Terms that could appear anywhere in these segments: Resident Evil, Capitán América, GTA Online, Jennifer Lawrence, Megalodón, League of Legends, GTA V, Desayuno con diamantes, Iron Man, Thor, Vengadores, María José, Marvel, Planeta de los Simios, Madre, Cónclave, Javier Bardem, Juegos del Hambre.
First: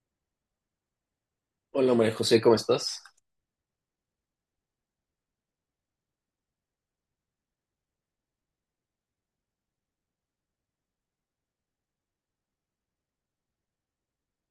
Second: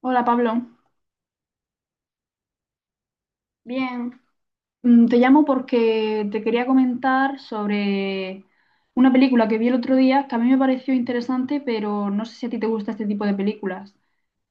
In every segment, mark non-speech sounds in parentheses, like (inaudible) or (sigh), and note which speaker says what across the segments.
Speaker 1: Hola Pablo,
Speaker 2: Hola María José, ¿cómo estás?
Speaker 1: bien. Te llamo porque te quería comentar sobre una película que vi el otro día que a mí me pareció interesante, pero no sé si a ti te gusta este tipo de películas.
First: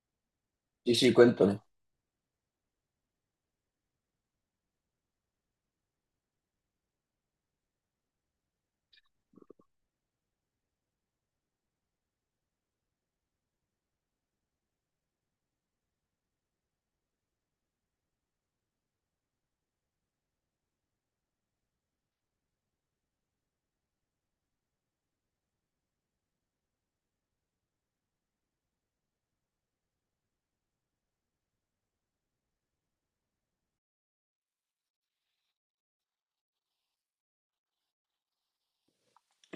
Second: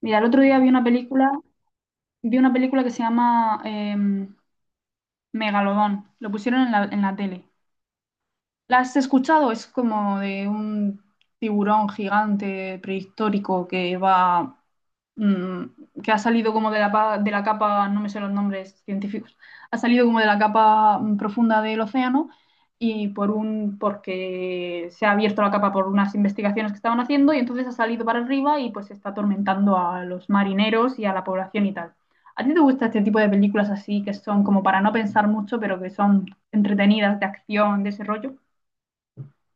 Speaker 1: Mira, el otro día vi una
Speaker 2: Sí, sí,
Speaker 1: película,
Speaker 2: cuéntame.
Speaker 1: que se llama Megalodón. Lo pusieron en la tele. ¿La has escuchado? Es como de un tiburón gigante prehistórico que va mm, que ha salido como de la capa, no me sé los nombres científicos, ha salido como de la capa profunda del océano y por porque se ha abierto la capa por unas investigaciones que estaban haciendo y entonces ha salido para arriba y pues está atormentando a los marineros y a la población y tal. ¿A ti te gusta este tipo de películas así que son como para no pensar mucho, pero que son entretenidas, de acción, de ese rollo?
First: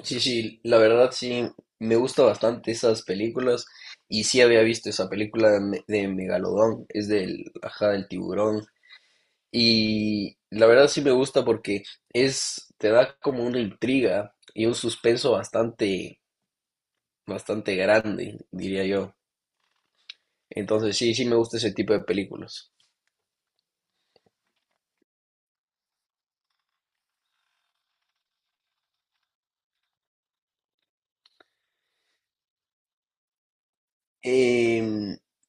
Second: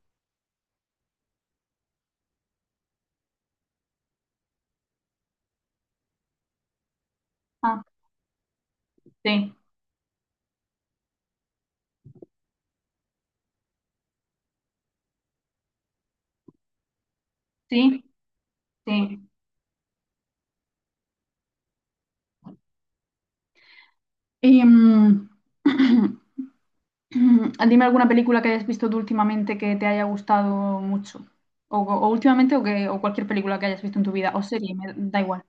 Speaker 2: Sí, sí, la verdad sí, me gusta bastante esas películas y sí había visto esa película de, de Megalodón, es del,
Speaker 1: Ah,
Speaker 2: ajá, del tiburón
Speaker 1: sí,
Speaker 2: y la verdad sí me gusta porque es, te da como una intriga y un suspenso bastante, bastante
Speaker 1: sí,
Speaker 2: grande, diría yo.
Speaker 1: sí.
Speaker 2: Entonces sí, sí me gusta ese tipo de películas.
Speaker 1: Y, (clears throat) (clears throat) dime alguna película que hayas visto tú últimamente que te haya gustado mucho. O últimamente o cualquier película que hayas visto en tu vida. O serie, me
Speaker 2: Em,
Speaker 1: da igual.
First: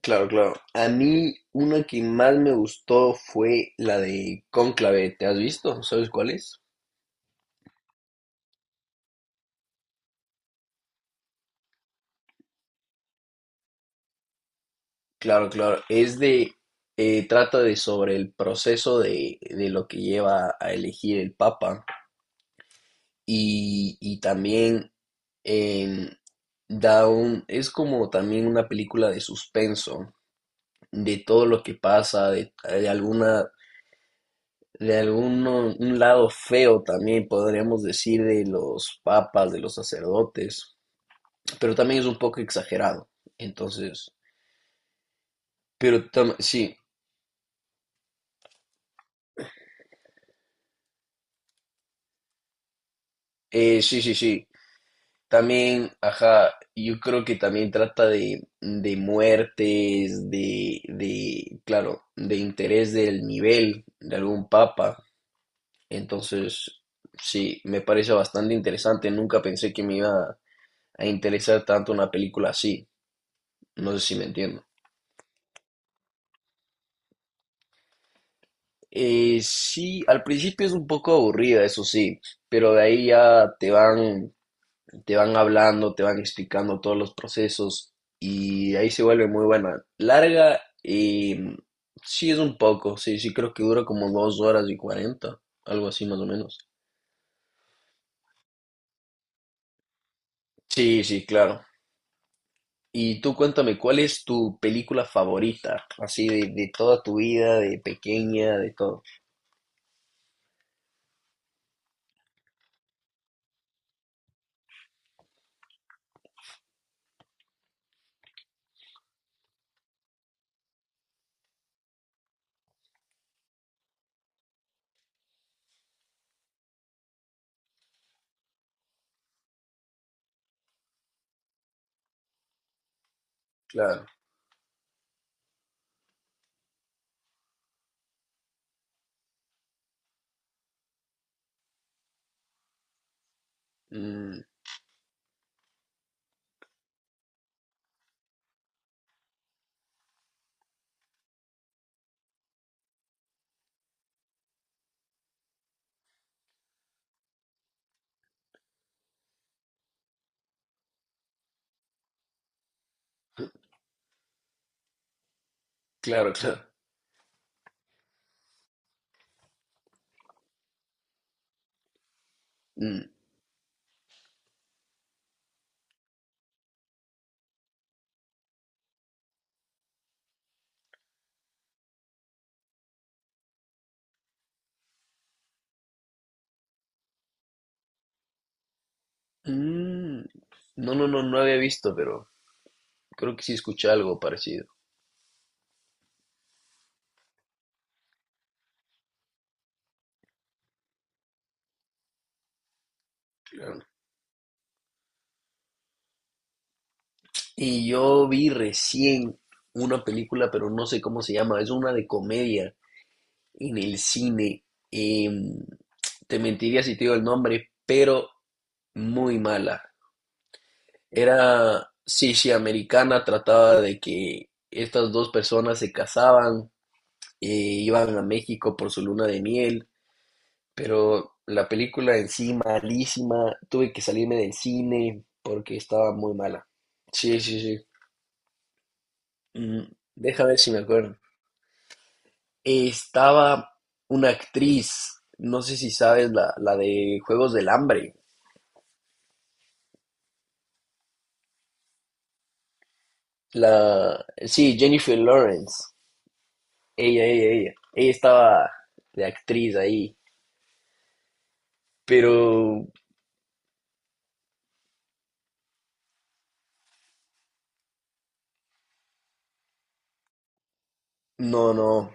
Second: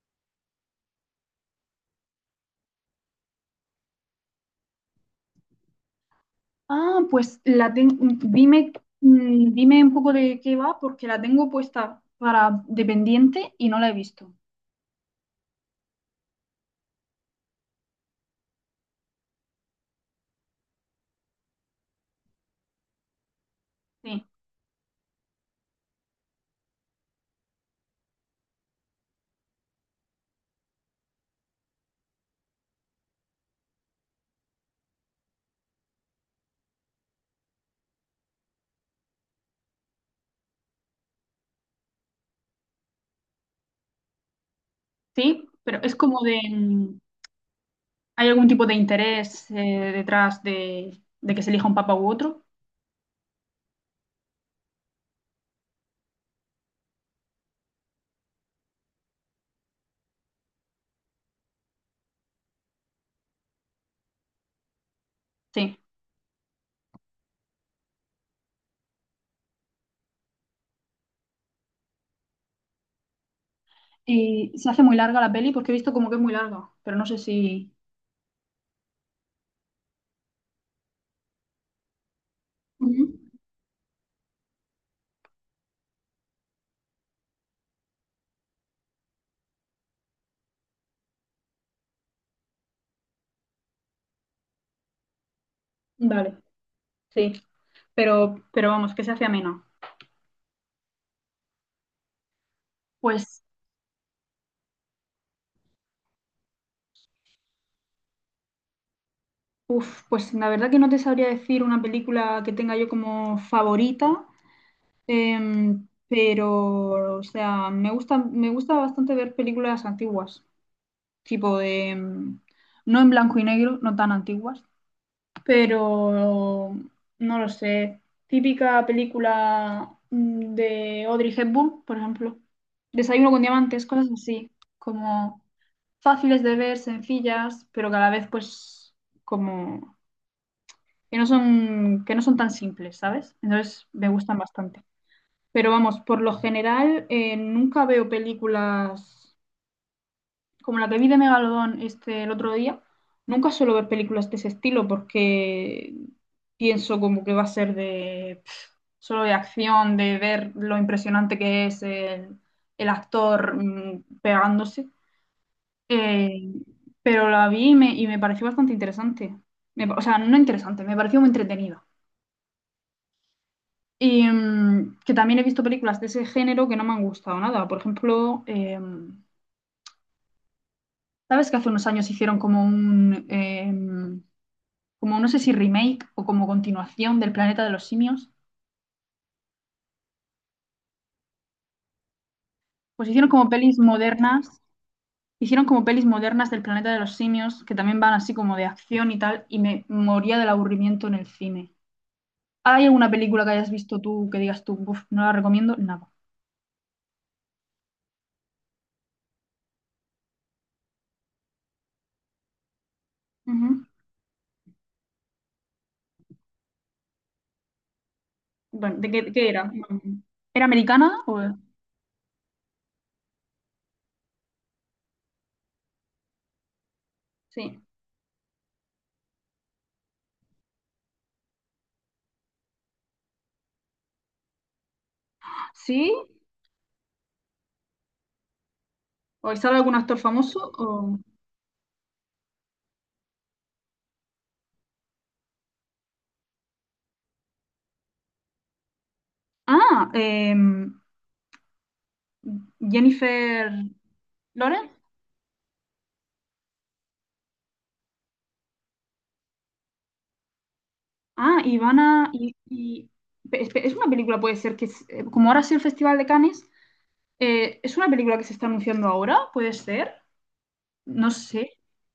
Speaker 2: Claro, claro. A mí una que más me gustó fue la de Cónclave. ¿Te has visto? ¿Sabes cuál es?
Speaker 1: Ah, pues dime, dime un poco de qué va porque la tengo puesta para dependiente y no la he visto.
Speaker 2: Claro, claro. Es de, trata de sobre el proceso de lo que lleva a elegir el Papa y
Speaker 1: Sí,
Speaker 2: también em, da un, es como también una película de suspenso, de todo lo que pasa, de alguna, de alguno un lado feo también podríamos decir de los papas, de los sacerdotes, pero también es un poco exagerado. Entonces,
Speaker 1: sí, pero es como de...
Speaker 2: sí,
Speaker 1: ¿Hay algún tipo de interés, detrás de que se elija un papa u otro?
Speaker 2: sí, sí, sí. También, ajá, yo creo que también trata de muertes, de, claro, de interés del nivel de algún papa.
Speaker 1: Sí.
Speaker 2: Entonces, sí, me parece bastante interesante. Nunca pensé que me iba a interesar tanto una película así. No sé si me
Speaker 1: Y
Speaker 2: entiendo.
Speaker 1: se hace muy larga la peli porque he visto como que es muy larga, pero no sé si...
Speaker 2: Sí, al principio es un poco aburrida, eso sí, pero de
Speaker 1: Ujú.
Speaker 2: ahí ya te van hablando, te van explicando todos los procesos y ahí se vuelve muy buena. Larga y sí es un poco, sí, sí creo que dura como dos horas y cuarenta, algo así más o
Speaker 1: Vale,
Speaker 2: menos.
Speaker 1: sí. Pero vamos, que se hace amena.
Speaker 2: Sí, sí, claro. Y tú
Speaker 1: Pues,
Speaker 2: cuéntame, ¿cuál es tu película favorita? Así de toda tu vida, de pequeña, de todo.
Speaker 1: pues la verdad que no te sabría decir una película que tenga yo como favorita. Pero, o sea, me gusta bastante ver películas antiguas, tipo de, no en blanco y negro, no tan antiguas, pero no lo sé, típica película de Audrey Hepburn, por ejemplo, Desayuno con diamantes,
Speaker 2: Claro.
Speaker 1: cosas así, como fáciles de ver, sencillas, pero que a la vez pues como que no son tan simples, ¿sabes? Entonces me gustan
Speaker 2: Mm,
Speaker 1: bastante. Pero vamos, por lo general nunca veo películas como la que vi de Megalodón este, el otro día. Nunca suelo ver películas de ese estilo porque pienso como que va a ser de solo de acción, de ver lo impresionante que es el actor pegándose.
Speaker 2: claro,
Speaker 1: Eh,
Speaker 2: claro.
Speaker 1: pero la vi y me pareció bastante interesante. O sea, no interesante, me pareció muy entretenida.
Speaker 2: Mm,
Speaker 1: Y que también he visto películas de ese género que no me han gustado nada. Por ejemplo, ¿sabes que hace unos años hicieron como como no sé si remake o como continuación del Planeta de los Simios?
Speaker 2: mm. No, no, no, no había visto, pero
Speaker 1: Pues
Speaker 2: creo que sí escuché algo parecido.
Speaker 1: hicieron como pelis modernas del Planeta de los Simios que también van así como de acción y tal, y me moría del aburrimiento en el cine. ¿Hay alguna película que hayas visto tú que digas tú, "Uf, no la recomiendo"? Nada.
Speaker 2: Y yo vi recién una película, pero no sé cómo se llama, es una de comedia en
Speaker 1: Ujú.
Speaker 2: el cine. Em, Te mentiría si te digo el nombre, pero
Speaker 1: Bueno,
Speaker 2: muy
Speaker 1: qué era?
Speaker 2: mala.
Speaker 1: ¿Era americana o...?
Speaker 2: Era, sí, sí, americana, trataba de que estas dos personas se casaban,
Speaker 1: Sí.
Speaker 2: iban a México por su luna de miel, pero la película en sí malísima, tuve que salirme del cine porque
Speaker 1: ¿Sí?
Speaker 2: estaba muy mala. Sí, sí, sí.
Speaker 1: ¿O sale
Speaker 2: Mm,
Speaker 1: algún actor
Speaker 2: Deja
Speaker 1: famoso?
Speaker 2: ver si me acuerdo. Estaba una actriz, no sé si sabes, la de Juegos del Hambre.
Speaker 1: Ah, Jennifer
Speaker 2: La, sí,
Speaker 1: Lawrence.
Speaker 2: Jennifer Lawrence. Ella estaba de actriz ahí.
Speaker 1: Ah, Ivana.
Speaker 2: Pero
Speaker 1: Es una película, puede ser que, como ahora sí el Festival de Cannes, ¿es una película que se está anunciando ahora? ¿Puede ser? No sé.
Speaker 2: no, no.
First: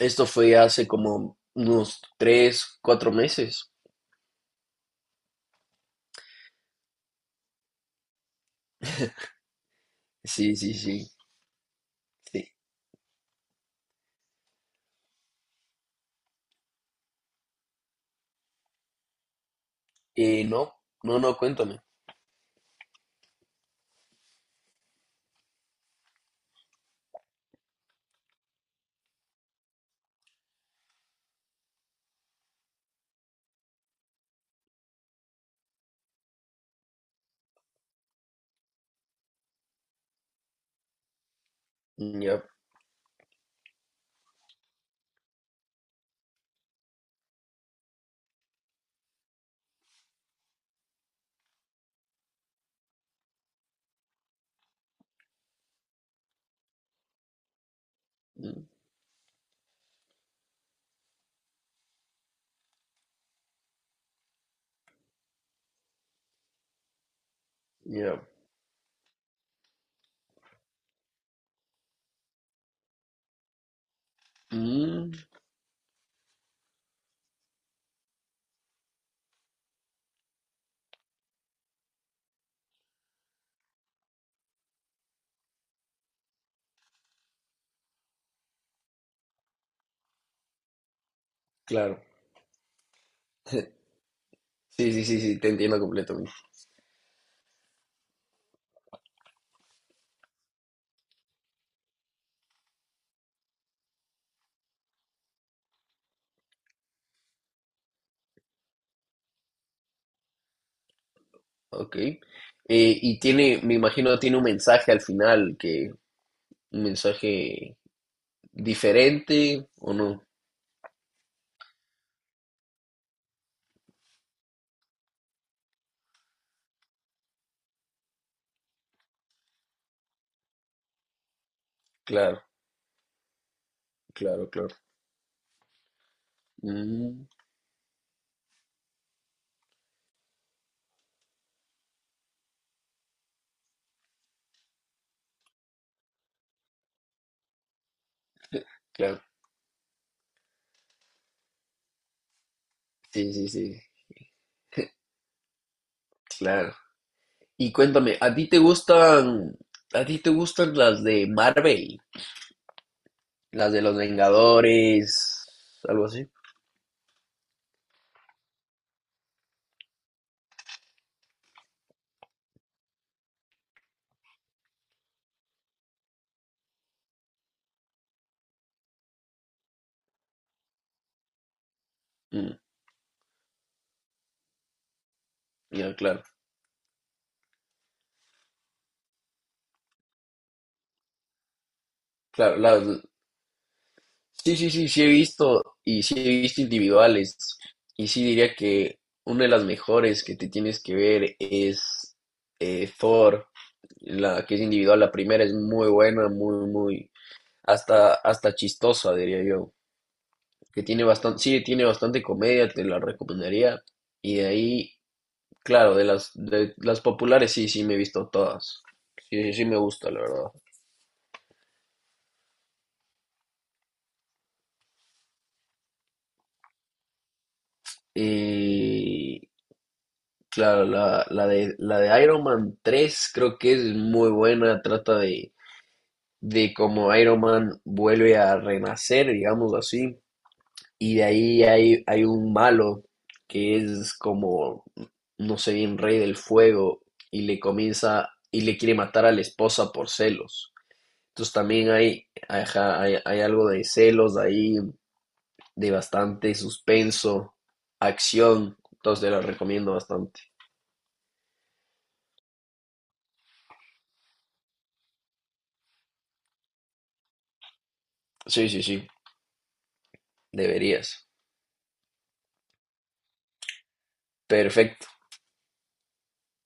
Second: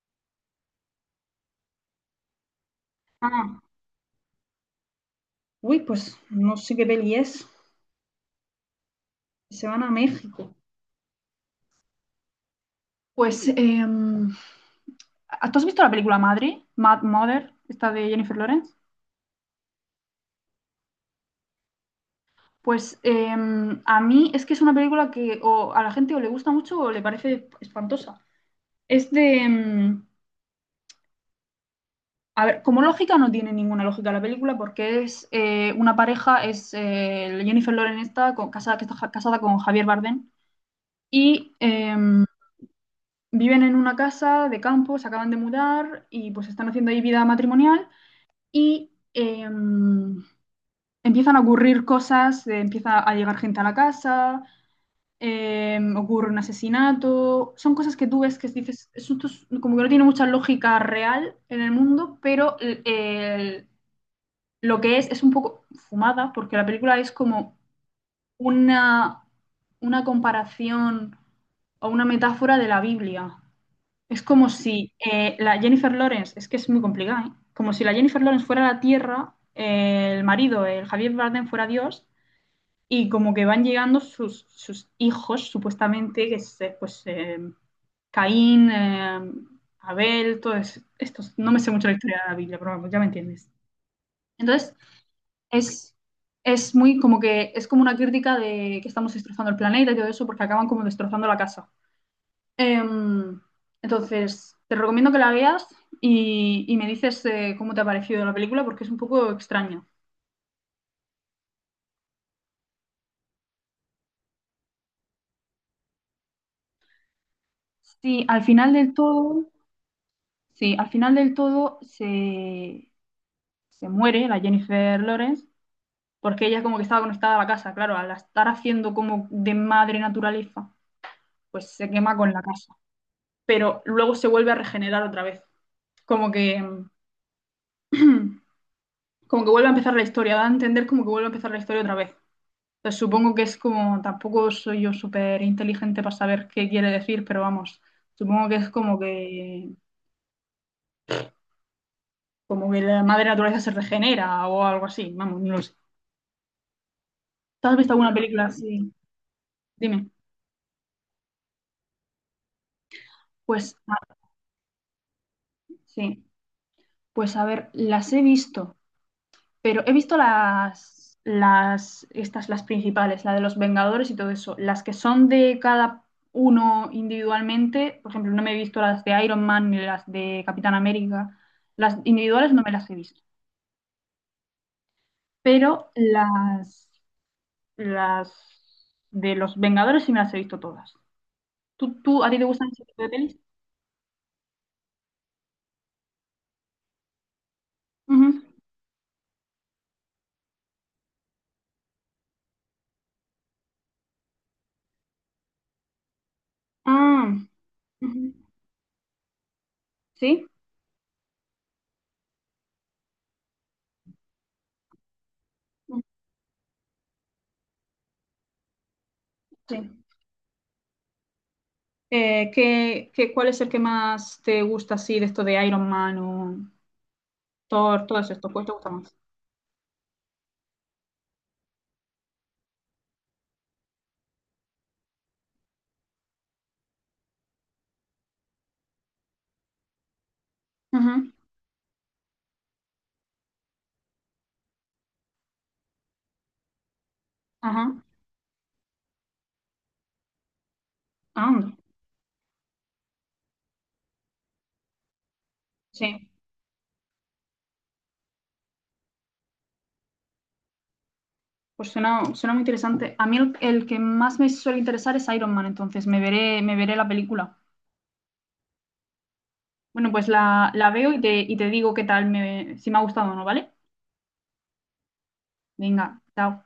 Speaker 2: Esto fue hace como unos tres, cuatro
Speaker 1: Ah,
Speaker 2: meses.
Speaker 1: uy, pues no sé qué peli es. Se van a México.
Speaker 2: Sí, sí, sí. Sí.
Speaker 1: Pues, ¿tú has visto la película Madre, Mad Mother, esta de Jennifer Lawrence?
Speaker 2: No, no, no, cuéntame.
Speaker 1: Pues, a mí es que es una película que o a la gente o le gusta mucho o le parece espantosa. Es de... a ver, como lógica no tiene ninguna lógica la película porque es, una pareja, es Jennifer Lawrence está casada, que está casada con Javier Bardem y
Speaker 2: Ya,
Speaker 1: viven en una casa de campo, se acaban de mudar y pues están haciendo ahí vida matrimonial y empiezan a ocurrir cosas, empieza a llegar gente a la casa, ocurre un asesinato, son cosas que tú ves que
Speaker 2: mm,
Speaker 1: dices, esto como que no tiene mucha lógica real en el mundo, pero lo que es un poco fumada, porque la película es como
Speaker 2: ya.
Speaker 1: una, una, comparación o una metáfora de la Biblia. Es como si,
Speaker 2: Mm,
Speaker 1: la Jennifer Lawrence, es que es muy complicada, ¿eh? Como si la Jennifer Lawrence fuera la tierra, el marido, el Javier Bardem fuera Dios, y como que van llegando sus hijos, supuestamente, que es pues Caín, Abel, todos estos. No me sé mucho la
Speaker 2: claro.
Speaker 1: historia de la Biblia, pero vamos, ya me entiendes. Entonces,
Speaker 2: Sí, sí, sí, sí, te entiendo
Speaker 1: es,
Speaker 2: completamente.
Speaker 1: es muy como que es como una crítica de que estamos destrozando el planeta y todo eso, porque acaban como destrozando la casa. Em, entonces, te recomiendo que la veas y me dices cómo te ha parecido la película, porque es un poco extraña.
Speaker 2: Ok. Y tiene, me imagino, tiene un mensaje al final, que un mensaje
Speaker 1: Sí, al final del todo,
Speaker 2: diferente o no.
Speaker 1: sí, al final del todo se muere, la Jennifer Lawrence, porque ella como que estaba conectada a la casa, claro, al estar haciendo como de madre naturaleza, pues se quema con la
Speaker 2: Claro,
Speaker 1: casa, pero luego se
Speaker 2: claro,
Speaker 1: vuelve a
Speaker 2: claro.
Speaker 1: regenerar otra vez, como que, (clears throat)
Speaker 2: Mm,
Speaker 1: como que vuelve a empezar la historia, da a entender como que vuelve a empezar la historia otra vez. Entonces supongo que es como, tampoco soy yo súper inteligente para saber qué quiere decir, pero vamos, supongo que es como
Speaker 2: claro.
Speaker 1: que, la madre
Speaker 2: Sí, sí,
Speaker 1: naturaleza se
Speaker 2: sí.
Speaker 1: regenera o algo así, vamos, no lo sé.
Speaker 2: Claro.
Speaker 1: ¿Tú
Speaker 2: Y
Speaker 1: has visto alguna
Speaker 2: cuéntame,
Speaker 1: película así?
Speaker 2: ¿a
Speaker 1: Dime.
Speaker 2: ti te gustan las de Marvel, las
Speaker 1: Pues,
Speaker 2: de
Speaker 1: ah,
Speaker 2: los Vengadores, algo
Speaker 1: sí.
Speaker 2: así?
Speaker 1: Pues a ver, las he visto, pero he visto las principales, la de los Vengadores y todo eso. Las que son de cada uno individualmente, por ejemplo, no me he visto las de Iron Man ni las de Capitán América. Las individuales
Speaker 2: Mm,
Speaker 1: no me las he visto, pero
Speaker 2: ya, claro,
Speaker 1: las de los Vengadores sí me las he visto todas. ¿ A ti te
Speaker 2: claro,
Speaker 1: gustan ese
Speaker 2: las,
Speaker 1: tipo de pelis?
Speaker 2: sí, sí, sí, sí he visto y sí he visto individuales. Y sí
Speaker 1: Ujú.
Speaker 2: diría que una de las mejores que te tienes que ver es Thor, la que es individual. La primera es muy buena, muy, muy,
Speaker 1: Ah,
Speaker 2: hasta,
Speaker 1: ujú.
Speaker 2: hasta chistosa, diría yo.
Speaker 1: ¿Sí?
Speaker 2: Que tiene bastante, sí, tiene bastante comedia, te la recomendaría. Y de ahí, claro, de las populares sí, sí me he visto todas. Sí, sí, sí me
Speaker 1: Sí.
Speaker 2: gusta, la verdad.
Speaker 1: ¿ Cuál es el que más te gusta así de esto de Iron Man o Thor, todo estos? ¿Cuál te gusta más?
Speaker 2: Eh, Claro, la, la de Iron Man 3 creo que es muy buena, trata de cómo Iron Man vuelve a renacer, digamos así, y de
Speaker 1: Ujú.
Speaker 2: ahí hay, hay un malo que es como, no sé bien, rey del fuego, y le
Speaker 1: Ajá.
Speaker 2: comienza y le quiere matar a la esposa por celos.
Speaker 1: Ah,
Speaker 2: Entonces
Speaker 1: anda.
Speaker 2: también hay, ajá, hay algo de celos ahí, de
Speaker 1: Sí,
Speaker 2: bastante suspenso, acción, entonces te la recomiendo bastante.
Speaker 1: pues suena muy interesante. A mí el que más me suele interesar es Iron Man, entonces me veré la película.
Speaker 2: Sí, sí, sí,
Speaker 1: Bueno, pues la veo y
Speaker 2: deberías.
Speaker 1: te digo qué tal si me ha gustado o no, ¿vale?
Speaker 2: Perfecto.
Speaker 1: Venga, chao.